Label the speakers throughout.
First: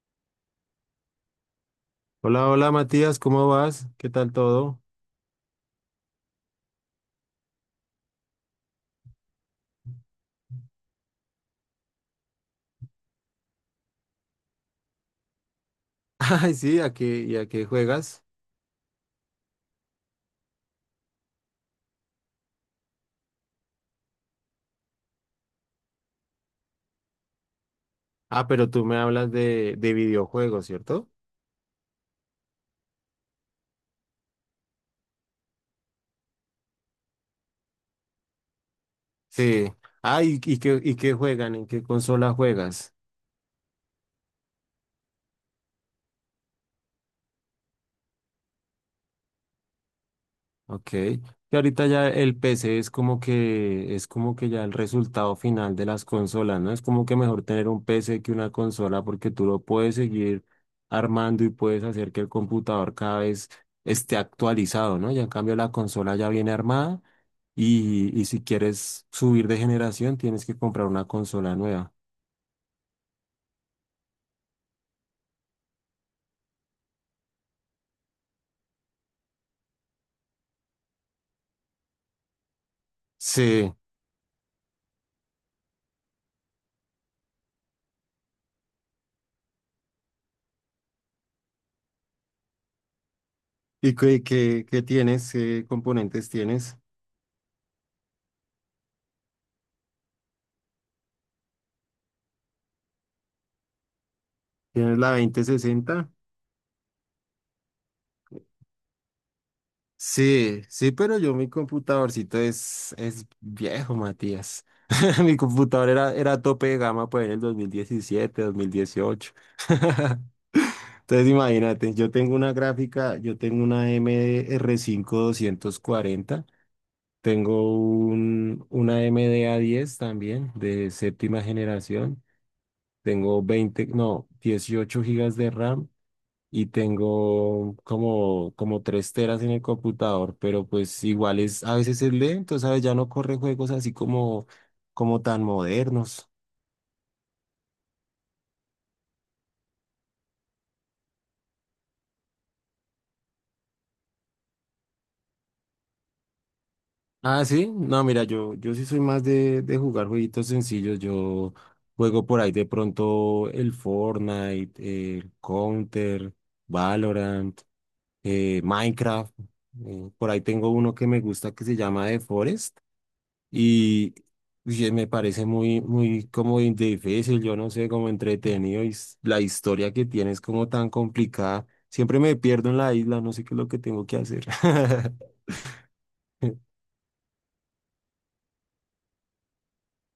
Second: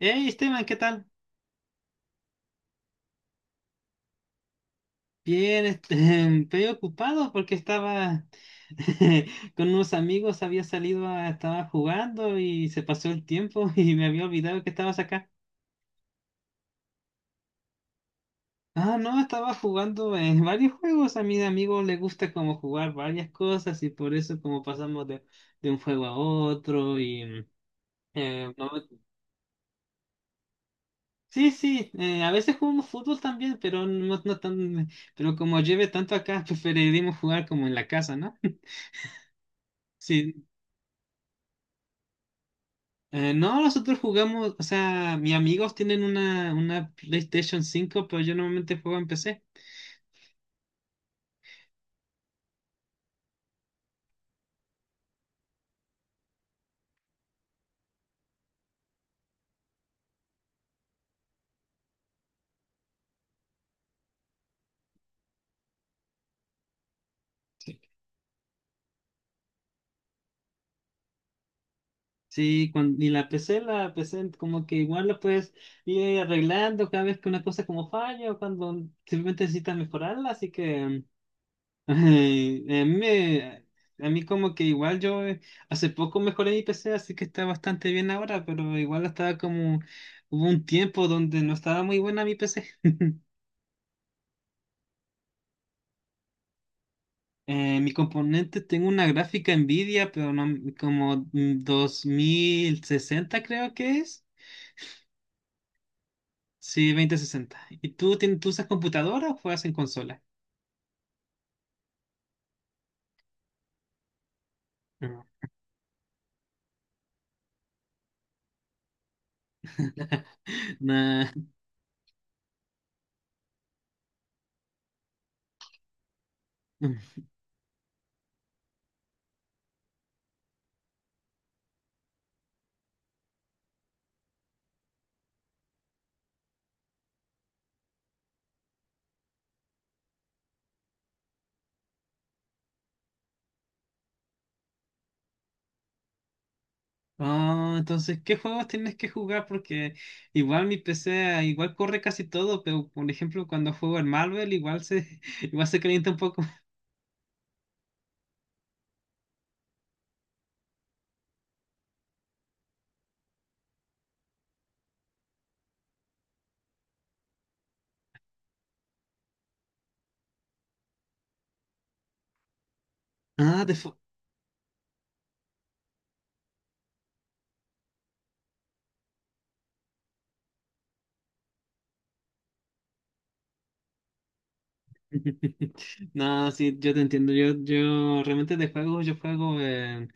Speaker 1: Hey Esteban, ¿qué tal?
Speaker 2: Hola, hola Matías, ¿cómo vas? ¿Qué tal todo?
Speaker 1: Bien, estoy ocupado porque estaba con unos amigos, había salido a, estaba jugando y se pasó el tiempo y me había olvidado que estabas acá.
Speaker 2: Ay, sí, ¿y a qué juegas?
Speaker 1: Ah, no, estaba jugando en varios juegos. A mis amigos les gusta como jugar varias cosas y por eso como pasamos de un juego a otro
Speaker 2: Ah,
Speaker 1: eh,
Speaker 2: pero
Speaker 1: no-
Speaker 2: tú me hablas de videojuegos, ¿cierto?
Speaker 1: sí, sí, a veces jugamos fútbol también, pero no, no tan, pero como lleve tanto acá, preferiremos jugar como en la casa, ¿no?
Speaker 2: Sí. Ah, ¿y,
Speaker 1: Sí.
Speaker 2: y qué, y qué juegan? ¿En qué consola juegas?
Speaker 1: No, nosotros jugamos, o sea, mis amigos tienen una PlayStation 5, pero yo normalmente juego en PC.
Speaker 2: Ok. Que ahorita ya el PC es como que ya el resultado final de las consolas, ¿no? Es como que mejor tener un PC que una consola porque tú lo puedes seguir armando y puedes hacer que el computador cada vez esté actualizado, ¿no? Ya en cambio la consola ya viene armada
Speaker 1: Sí.
Speaker 2: y si quieres subir de generación tienes que comprar una consola nueva.
Speaker 1: Sí, y la PC como que igual lo puedes ir arreglando cada vez que una cosa como falla o cuando simplemente necesitas mejorarla, así que eh, a mí, me-
Speaker 2: Sí.
Speaker 1: a mí como que igual yo hace poco mejoré mi PC, así que está bastante bien ahora, pero igual estaba como, hubo un tiempo donde no estaba muy buena mi PC.
Speaker 2: ¿Y qué tienes? ¿Qué componentes tienes?
Speaker 1: Mi componente, tengo una gráfica Nvidia, pero no, como 2060 creo que es.
Speaker 2: ¿Tienes la 2060?
Speaker 1: Sí, 2060. ¿Y tú usas computadora o juegas en consola?
Speaker 2: Sí, sí, pero yo mi computadorcito es viejo, Matías.
Speaker 1: No.
Speaker 2: Mi computador era tope de gama pues en el 2017, 2018.
Speaker 1: Nah.
Speaker 2: Entonces imagínate, yo tengo una gráfica, yo tengo una AMD r cinco doscientos cuarenta, tengo una A M D a diez también de séptima generación, tengo 20, no, 18 gigas de RAM y tengo como 3 teras en el computador, pero pues igual es, a veces es lento, ¿sabes? Ya no corre juegos así como tan modernos.
Speaker 1: Ah, entonces, ¿qué juegos tienes que jugar? Porque igual mi PC igual corre casi todo, pero por ejemplo cuando juego en Marvel igual se igual se calienta un poco.
Speaker 2: Ah, sí, no, mira, yo sí soy más de jugar jueguitos sencillos, yo juego por ahí de pronto el Fortnite, el Counter, Valorant, Minecraft, por ahí tengo uno que me gusta que se llama The Forest.
Speaker 1: Ah,
Speaker 2: Y oye, me parece muy, muy como difícil, yo no sé, como entretenido y la historia que tiene es como tan complicada. Siempre me pierdo en la isla, no sé qué es lo que tengo que hacer.
Speaker 1: no, sí, yo te entiendo. Yo realmente de juegos, yo juego.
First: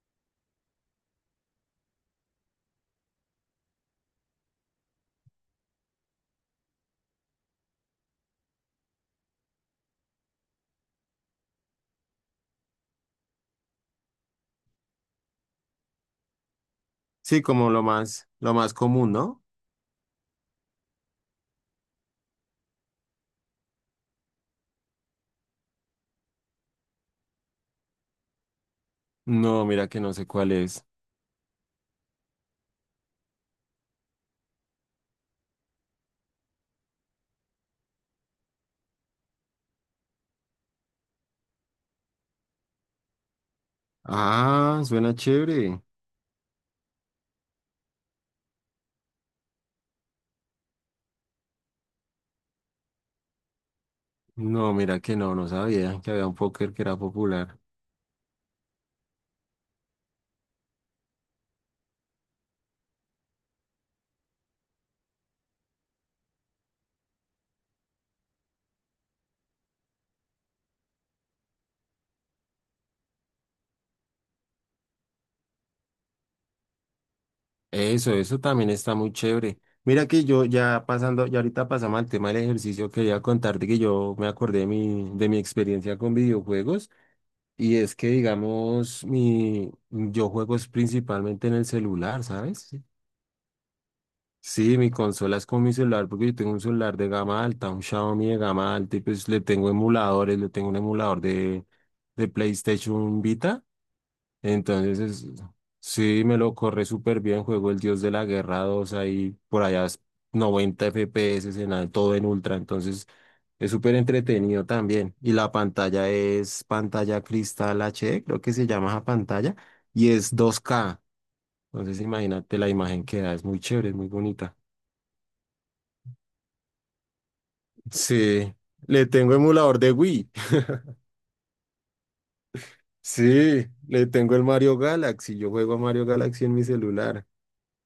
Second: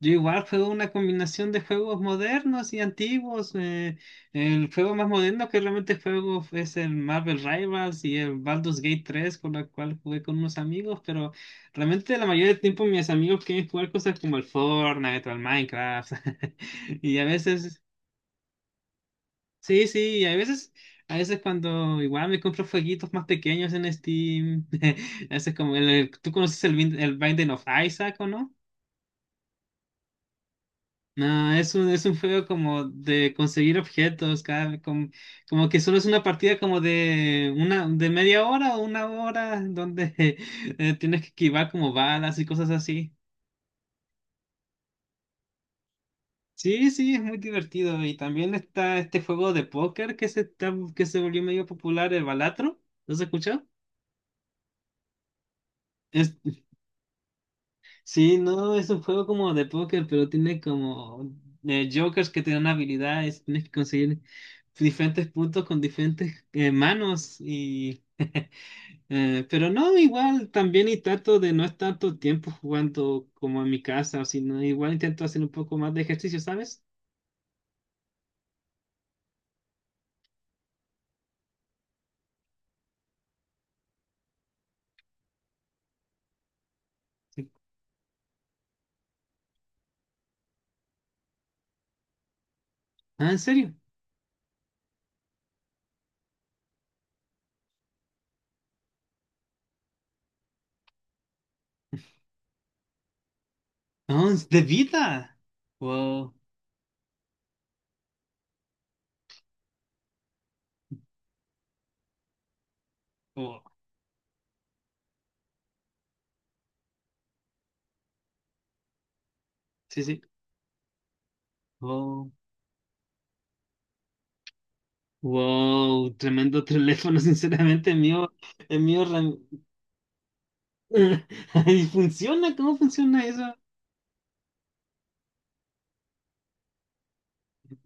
Speaker 1: Yo igual juego una combinación de juegos modernos y antiguos. El juego más moderno que realmente juego es el Marvel Rivals y el Baldur's Gate 3, con la cual jugué con unos amigos. Pero realmente la mayoría del tiempo mis amigos quieren jugar cosas como el Fortnite o el Minecraft. Y a
Speaker 2: Sí, como
Speaker 1: veces.
Speaker 2: lo más común, ¿no?
Speaker 1: Sí, sí, y a veces cuando igual me compro jueguitos más pequeños en Steam, ese es como tú conoces el Binding of Isaac, ¿o no?
Speaker 2: No, mira que no sé cuál es.
Speaker 1: No, es un juego como de conseguir objetos, cada, como, como que solo es una partida como de una, de media hora o una hora, donde tienes que esquivar como balas y cosas así.
Speaker 2: Ah, suena chévere.
Speaker 1: Sí, sí, es muy divertido. Y también está este juego de póker que que se volvió medio popular, el Balatro. ¿Lo has escuchado?
Speaker 2: No, mira que no sabía que había
Speaker 1: Es-
Speaker 2: un póker que era popular.
Speaker 1: Sí, no, es un juego como de póker, pero tiene como jokers que te dan habilidades, tienes que conseguir diferentes puntos con diferentes manos y pero no, igual también y trato de no estar tanto tiempo jugando como en mi casa, sino igual intento hacer un poco más de ejercicio, ¿sabes?
Speaker 2: Eso también está muy chévere. Mira que yo ya pasando, ya ahorita pasamos al tema del ejercicio, quería contarte que yo me acordé de mi experiencia con videojuegos
Speaker 1: Sí.
Speaker 2: y es que, digamos, yo juego es principalmente en el celular, ¿sabes? Sí.
Speaker 1: Ah, ¿en serio?
Speaker 2: Sí, mi consola es con mi celular porque yo tengo un celular de gama alta, un Xiaomi de gama alta y pues le tengo emuladores, le tengo un emulador de PlayStation Vita.
Speaker 1: Oh, es de
Speaker 2: Entonces, es-
Speaker 1: vida.
Speaker 2: sí,
Speaker 1: Wow,
Speaker 2: me lo corre súper bien. Juego el Dios de la Guerra 2 ahí, por allá es 90 FPS todo en ultra. Entonces,
Speaker 1: wow,
Speaker 2: es súper entretenido también. Y la pantalla es pantalla cristal HD, creo que se llama esa pantalla,
Speaker 1: sí,
Speaker 2: y
Speaker 1: sí,
Speaker 2: es 2K. Entonces,
Speaker 1: wow,
Speaker 2: imagínate la imagen que da, es muy chévere, es muy bonita.
Speaker 1: wow, tremendo teléfono, sinceramente, el mío,
Speaker 2: Sí,
Speaker 1: el mío.
Speaker 2: le tengo
Speaker 1: ram-
Speaker 2: emulador de Wii.
Speaker 1: ¿Y funciona? ¿Cómo funciona eso?
Speaker 2: Sí, le tengo el Mario Galaxy. Yo juego a Mario Galaxy en mi celular.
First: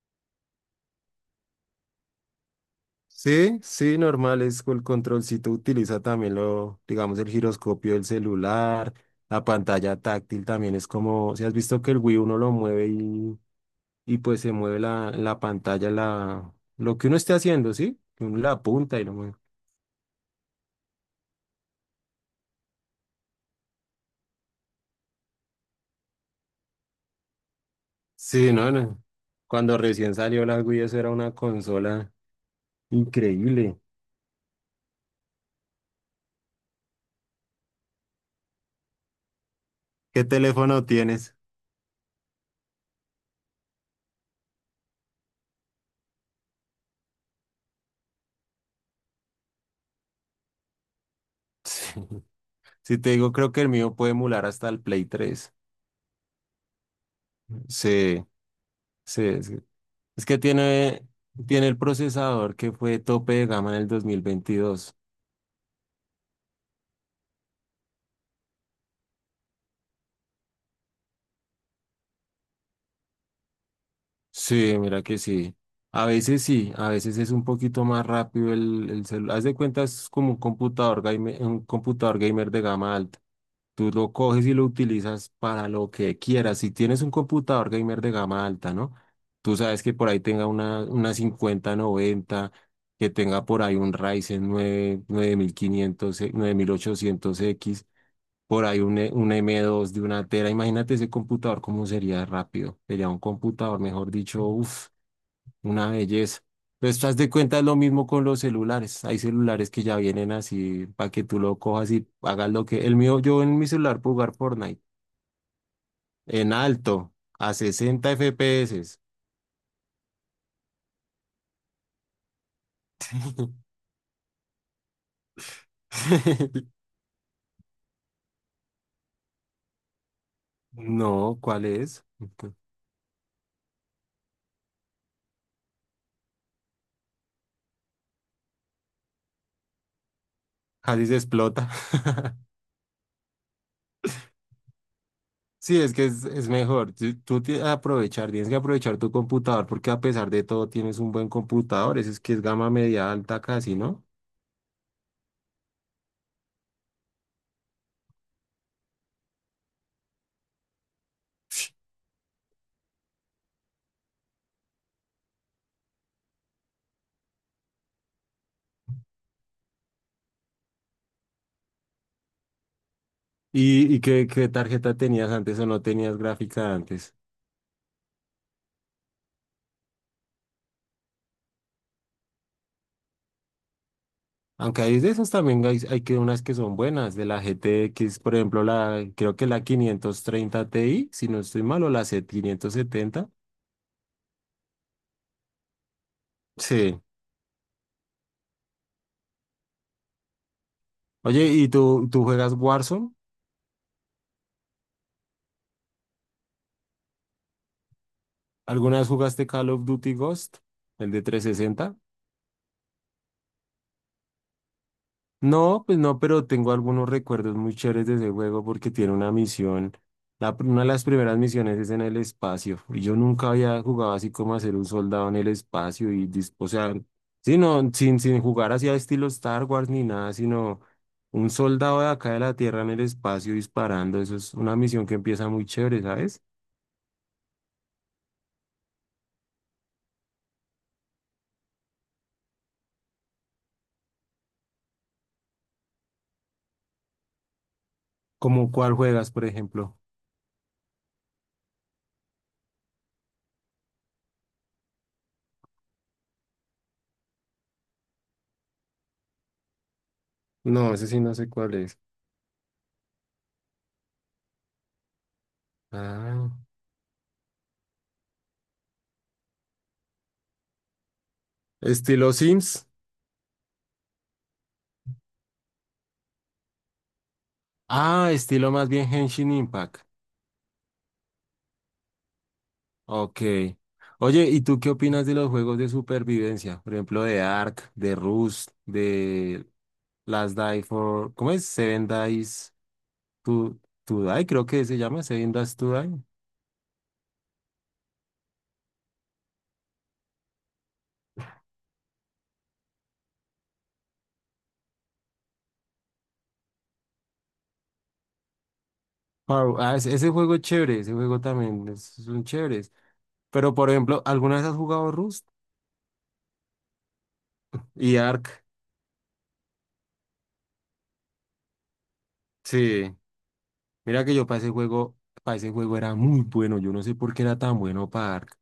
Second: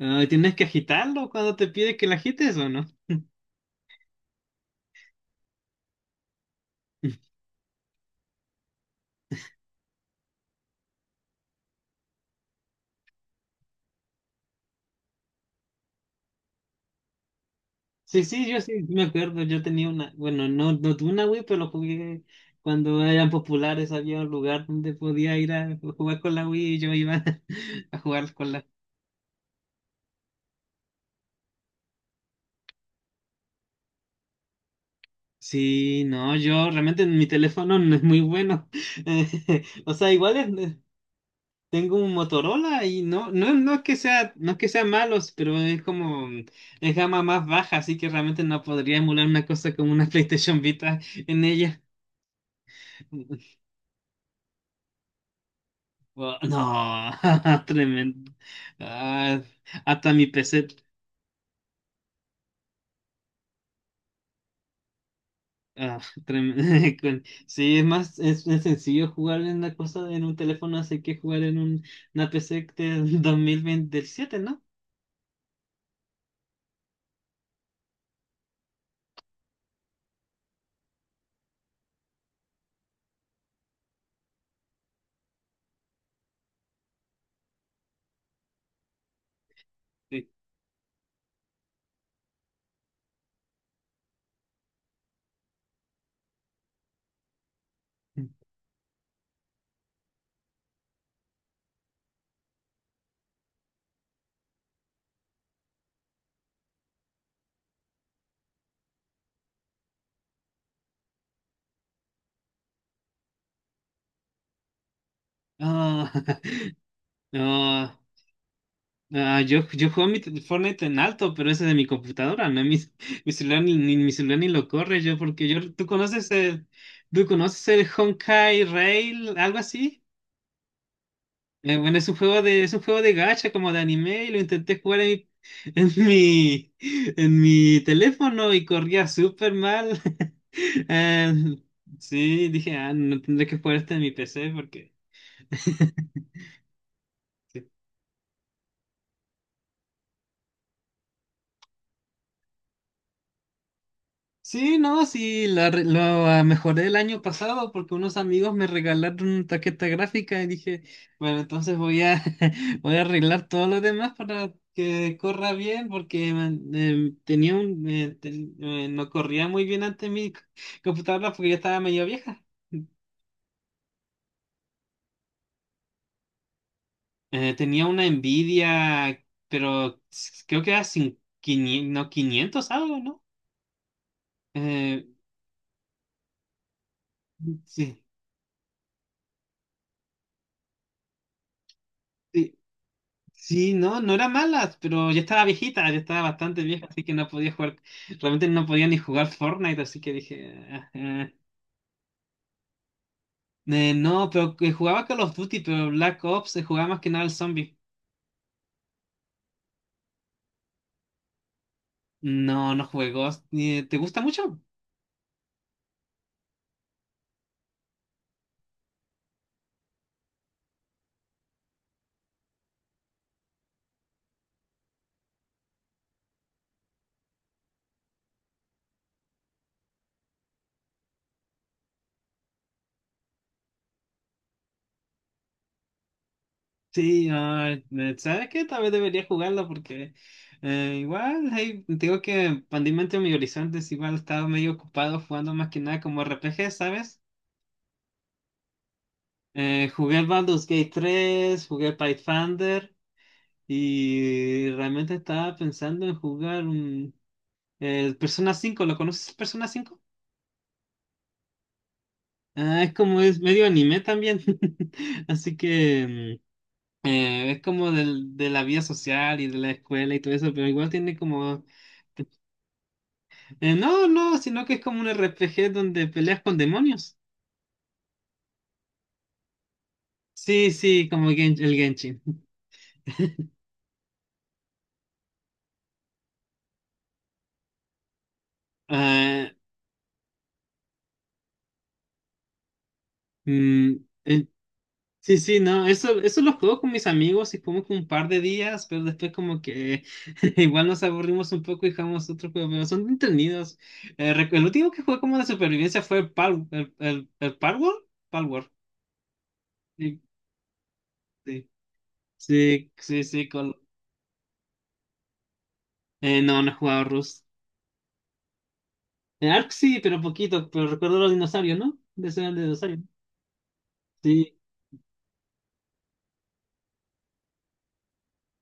Speaker 1: Ah, ¿tienes que agitarlo cuando te pide que lo agites o no?
Speaker 2: Sí, sí, normal, es el controlcito utiliza también lo, digamos, el giroscopio del celular, la pantalla táctil también es como, si has visto que el Wii uno lo mueve y pues se mueve la pantalla, lo que uno esté haciendo, ¿sí? Que
Speaker 1: Sí,
Speaker 2: uno
Speaker 1: sí,
Speaker 2: la
Speaker 1: yo sí
Speaker 2: apunta
Speaker 1: me
Speaker 2: y lo mueve.
Speaker 1: acuerdo. Yo tenía bueno, no, no tuve una Wii, pero lo jugué cuando eran populares. Había un lugar donde podía ir a jugar con la Wii y yo iba a jugar con
Speaker 2: Sí,
Speaker 1: la.
Speaker 2: no, no. Cuando recién salió la Wii, eso era una consola increíble.
Speaker 1: Sí, no, yo realmente mi teléfono no es muy bueno. O sea,
Speaker 2: ¿Qué
Speaker 1: igual es.
Speaker 2: teléfono tienes?
Speaker 1: Tengo un Motorola y no, no, no es que sea, no es que sean malos, pero es como, es gama más baja, así que realmente no podría emular una cosa como una PlayStation Vita en ella.
Speaker 2: Si te digo, creo que el mío puede emular hasta el Play 3.
Speaker 1: Oh, no,
Speaker 2: Sí,
Speaker 1: tremendo.
Speaker 2: sí,
Speaker 1: Ah,
Speaker 2: sí.
Speaker 1: hasta
Speaker 2: Es
Speaker 1: mi
Speaker 2: que
Speaker 1: PC.
Speaker 2: tiene el procesador que fue tope de gama en el 2022.
Speaker 1: Ah, sí, es más, es sencillo jugar en una cosa en un teléfono, así que jugar en una PC del 2027, ¿no?
Speaker 2: Sí, mira que sí. A veces sí, a veces es un poquito más rápido el celular. Haz de cuenta, es como un computador gamer de gama alta. Tú lo coges y lo utilizas para lo que quieras. Si tienes un computador gamer de gama alta, ¿no? Tú sabes que por ahí
Speaker 1: Sí.
Speaker 2: tenga una 5090, que tenga por ahí un Ryzen nueve nueve mil quinientos nueve mil ochocientos x, por ahí un M2 de 1 tera. Imagínate ese computador cómo sería rápido. Sería un computador, mejor dicho, uff, una belleza. Pero estás de cuenta es lo mismo con los celulares. Hay celulares que ya vienen así para que tú lo cojas y hagas lo que... El mío, yo en mi celular puedo jugar Fortnite
Speaker 1: Ah,
Speaker 2: en alto, a
Speaker 1: no.
Speaker 2: 60 FPS.
Speaker 1: Ah, yo juego mi Fortnite en alto, pero ese de mi computadora, no mi, mi celular ni lo corre yo, porque yo, ¿tú conoces el Honkai Rail, algo así?
Speaker 2: No, ¿cuál
Speaker 1: Bueno,
Speaker 2: es?
Speaker 1: es un juego de, es un juego de gacha como de anime y lo intenté jugar en mi, en mi teléfono y corría súper mal.
Speaker 2: Casi se
Speaker 1: Eh,
Speaker 2: explota.
Speaker 1: sí, dije, ah, no tendré que jugar este en mi PC porque.
Speaker 2: Sí, es que es mejor. Tú tienes que aprovechar tu computador porque a pesar de todo tienes un buen computador. Ese es que es gama media alta casi, ¿no?
Speaker 1: Sí, no, sí, la mejoré el año pasado porque unos amigos me regalaron una tarjeta gráfica y dije, bueno, entonces voy a arreglar todo lo demás para que corra bien, porque man, no corría muy bien antes computadora porque ya estaba medio vieja.
Speaker 2: ¿Y qué tarjeta tenías antes o no tenías gráfica antes?
Speaker 1: Tenía una Nvidia, pero creo que era sin, 500, no, 500 algo, ¿no?
Speaker 2: Aunque hay
Speaker 1: Eh,
Speaker 2: de esas también hay que unas que son buenas, de la G T
Speaker 1: sí.
Speaker 2: X, por ejemplo, creo que la 530 Ti, si no estoy mal, o la C
Speaker 1: Sí.
Speaker 2: 570.
Speaker 1: Sí, no, no era mala, pero ya estaba viejita, ya estaba bastante vieja,
Speaker 2: Sí.
Speaker 1: así que no podía jugar, realmente no podía ni jugar Fortnite, así que dije, "Ah, ah".
Speaker 2: Oye, ¿y tú juegas Warzone?
Speaker 1: No, pero que jugaba Call of Duty, pero Black Ops se jugaba más que nada al zombie.
Speaker 2: ¿Alguna vez jugaste Call of Duty Ghost, el de 360?
Speaker 1: No, no jugué Ghost. ¿Te gusta mucho?
Speaker 2: No, pues no, pero tengo algunos recuerdos muy chéveres de ese juego porque tiene una misión. Una de las primeras misiones es en el espacio. Y yo nunca había jugado así como a ser un soldado en el espacio o sea, sí, no, sin jugar así a estilo Star Wars ni nada, sino un soldado de acá de la Tierra en el espacio disparando. Eso es una misión que empieza muy chévere, ¿sabes?
Speaker 1: Sí, ah, ¿sabes qué? Tal vez debería jugarlo porque igual, hey, tengo que expandir mi mente, mis horizontes, igual estaba medio ocupado jugando más que nada como RPG, ¿sabes?
Speaker 2: Como cuál juegas, por ejemplo.
Speaker 1: Jugué el Baldur's Gate 3, jugué Pathfinder. Y realmente estaba pensando en jugar un Persona 5. ¿Lo conoces Persona 5?
Speaker 2: No, ese sí no sé cuál es.
Speaker 1: Ah, es como es medio anime también. Así que
Speaker 2: Ah,
Speaker 1: es como del, de la vida social y de la escuela y todo eso, pero igual tiene como
Speaker 2: estilo Sims.
Speaker 1: no, no, sino que es como un RPG donde peleas con demonios.
Speaker 2: Ah, estilo más bien Henshin Impact.
Speaker 1: Sí, sí, como el Genshin.
Speaker 2: Ok. Oye, ¿y tú qué opinas de los juegos de supervivencia? Por ejemplo, de Ark, de Rust,
Speaker 1: Ah,
Speaker 2: de Last Die for... ¿Cómo es? Seven Dies to,
Speaker 1: mm,
Speaker 2: to Die,
Speaker 1: el-
Speaker 2: creo que se llama
Speaker 1: sí,
Speaker 2: Seven
Speaker 1: sí,
Speaker 2: Dies
Speaker 1: no,
Speaker 2: to Die.
Speaker 1: eso lo juego con mis amigos y como que un par de días, pero después como que igual nos aburrimos un poco y jugamos otro juego, pero son entretenidos. El último que jugué como de supervivencia fue el Palworld, Palworld.
Speaker 2: Ah, ese,
Speaker 1: Sí,
Speaker 2: ese juego es chévere, ese juego
Speaker 1: sí,
Speaker 2: también es, son
Speaker 1: sí,
Speaker 2: chéveres.
Speaker 1: sí, sí,
Speaker 2: Pero, por ejemplo, ¿alguna vez has jugado Rust
Speaker 1: no, no he jugado Rust.
Speaker 2: y Ark?
Speaker 1: En Ark sí, pero poquito, pero recuerdo los dinosaurios, ¿no? De ser el dinosaurio,
Speaker 2: Sí. Mira que yo
Speaker 1: sí.
Speaker 2: para ese juego era muy bueno. Yo no sé por qué era tan bueno para Ark.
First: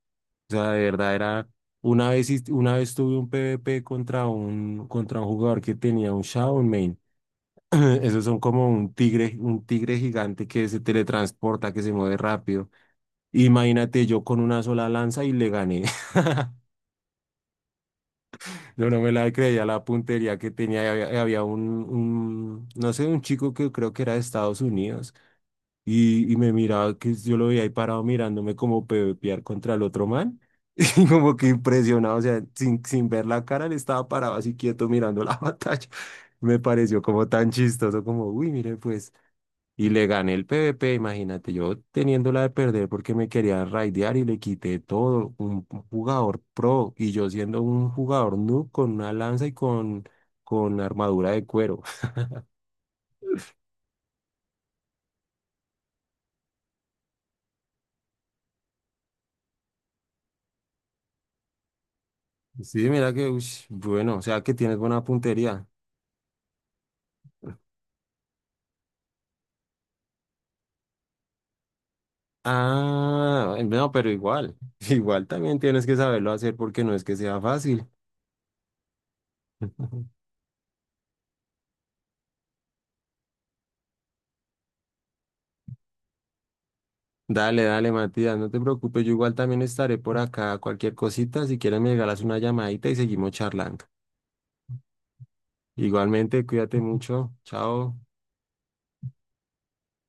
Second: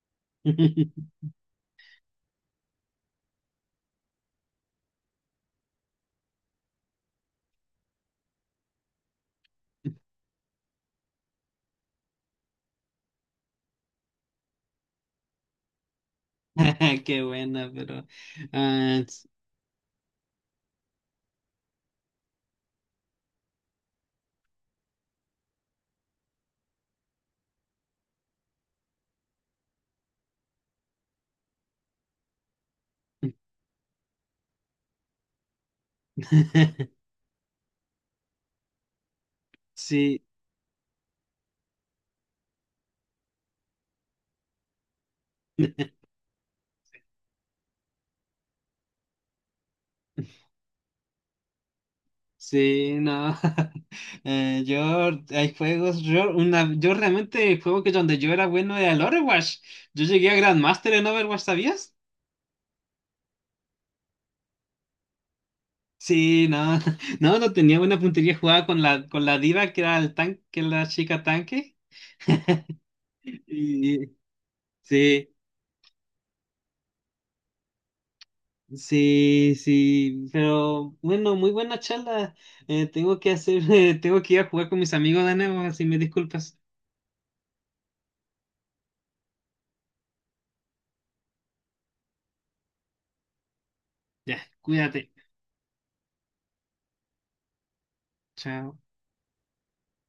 Speaker 2: O sea, de verdad era, una vez, una vez tuve un PvP contra un jugador que tenía un Shadow Main. Esos son como un tigre gigante que se teletransporta, que se mueve rápido. Imagínate yo con una sola lanza y le gané.
Speaker 1: Qué buena, pero...
Speaker 2: No, no
Speaker 1: ah,
Speaker 2: me la creía la puntería que tenía. Y había un, no sé, un chico que creo que era de Estados Unidos. Y me miraba, que yo lo veía ahí parado mirándome como pepear contra el otro man. Y como que impresionado, o sea, sin ver la cara, él estaba parado así quieto mirando la batalla. Me pareció como tan chistoso, como, uy, mire, pues. Y le
Speaker 1: sí.
Speaker 2: gané el PvP, imagínate, yo teniéndola de perder porque me quería raidear y le quité todo. Un jugador pro y yo siendo un jugador noob con una lanza y con armadura de cuero.
Speaker 1: Sí, no. Eh, yo, hay juegos, yo realmente el juego que donde yo era bueno era el Overwatch. Yo llegué a Grandmaster en Overwatch, ¿sabías?
Speaker 2: Sí, mira que, uy, bueno, o sea que tienes buena puntería.
Speaker 1: Sí, no, no, no tenía buena puntería jugada con con la diva que era el tanque, que era la chica tanque.
Speaker 2: Ah, no,
Speaker 1: Y,
Speaker 2: pero igual, igual
Speaker 1: sí,
Speaker 2: también tienes que saberlo hacer porque no es que sea fácil.
Speaker 1: sí, sí, pero bueno, muy buena charla. Tengo que ir a jugar con mis amigos de nuevo, así me disculpas.
Speaker 2: Dale, dale, Matías, no te preocupes, yo igual también estaré por acá. Cualquier cosita, si quieres me regalas una llamadita y seguimos charlando.
Speaker 1: Ya, cuídate.
Speaker 2: Igualmente, cuídate mucho. Chao.
Speaker 1: Chao.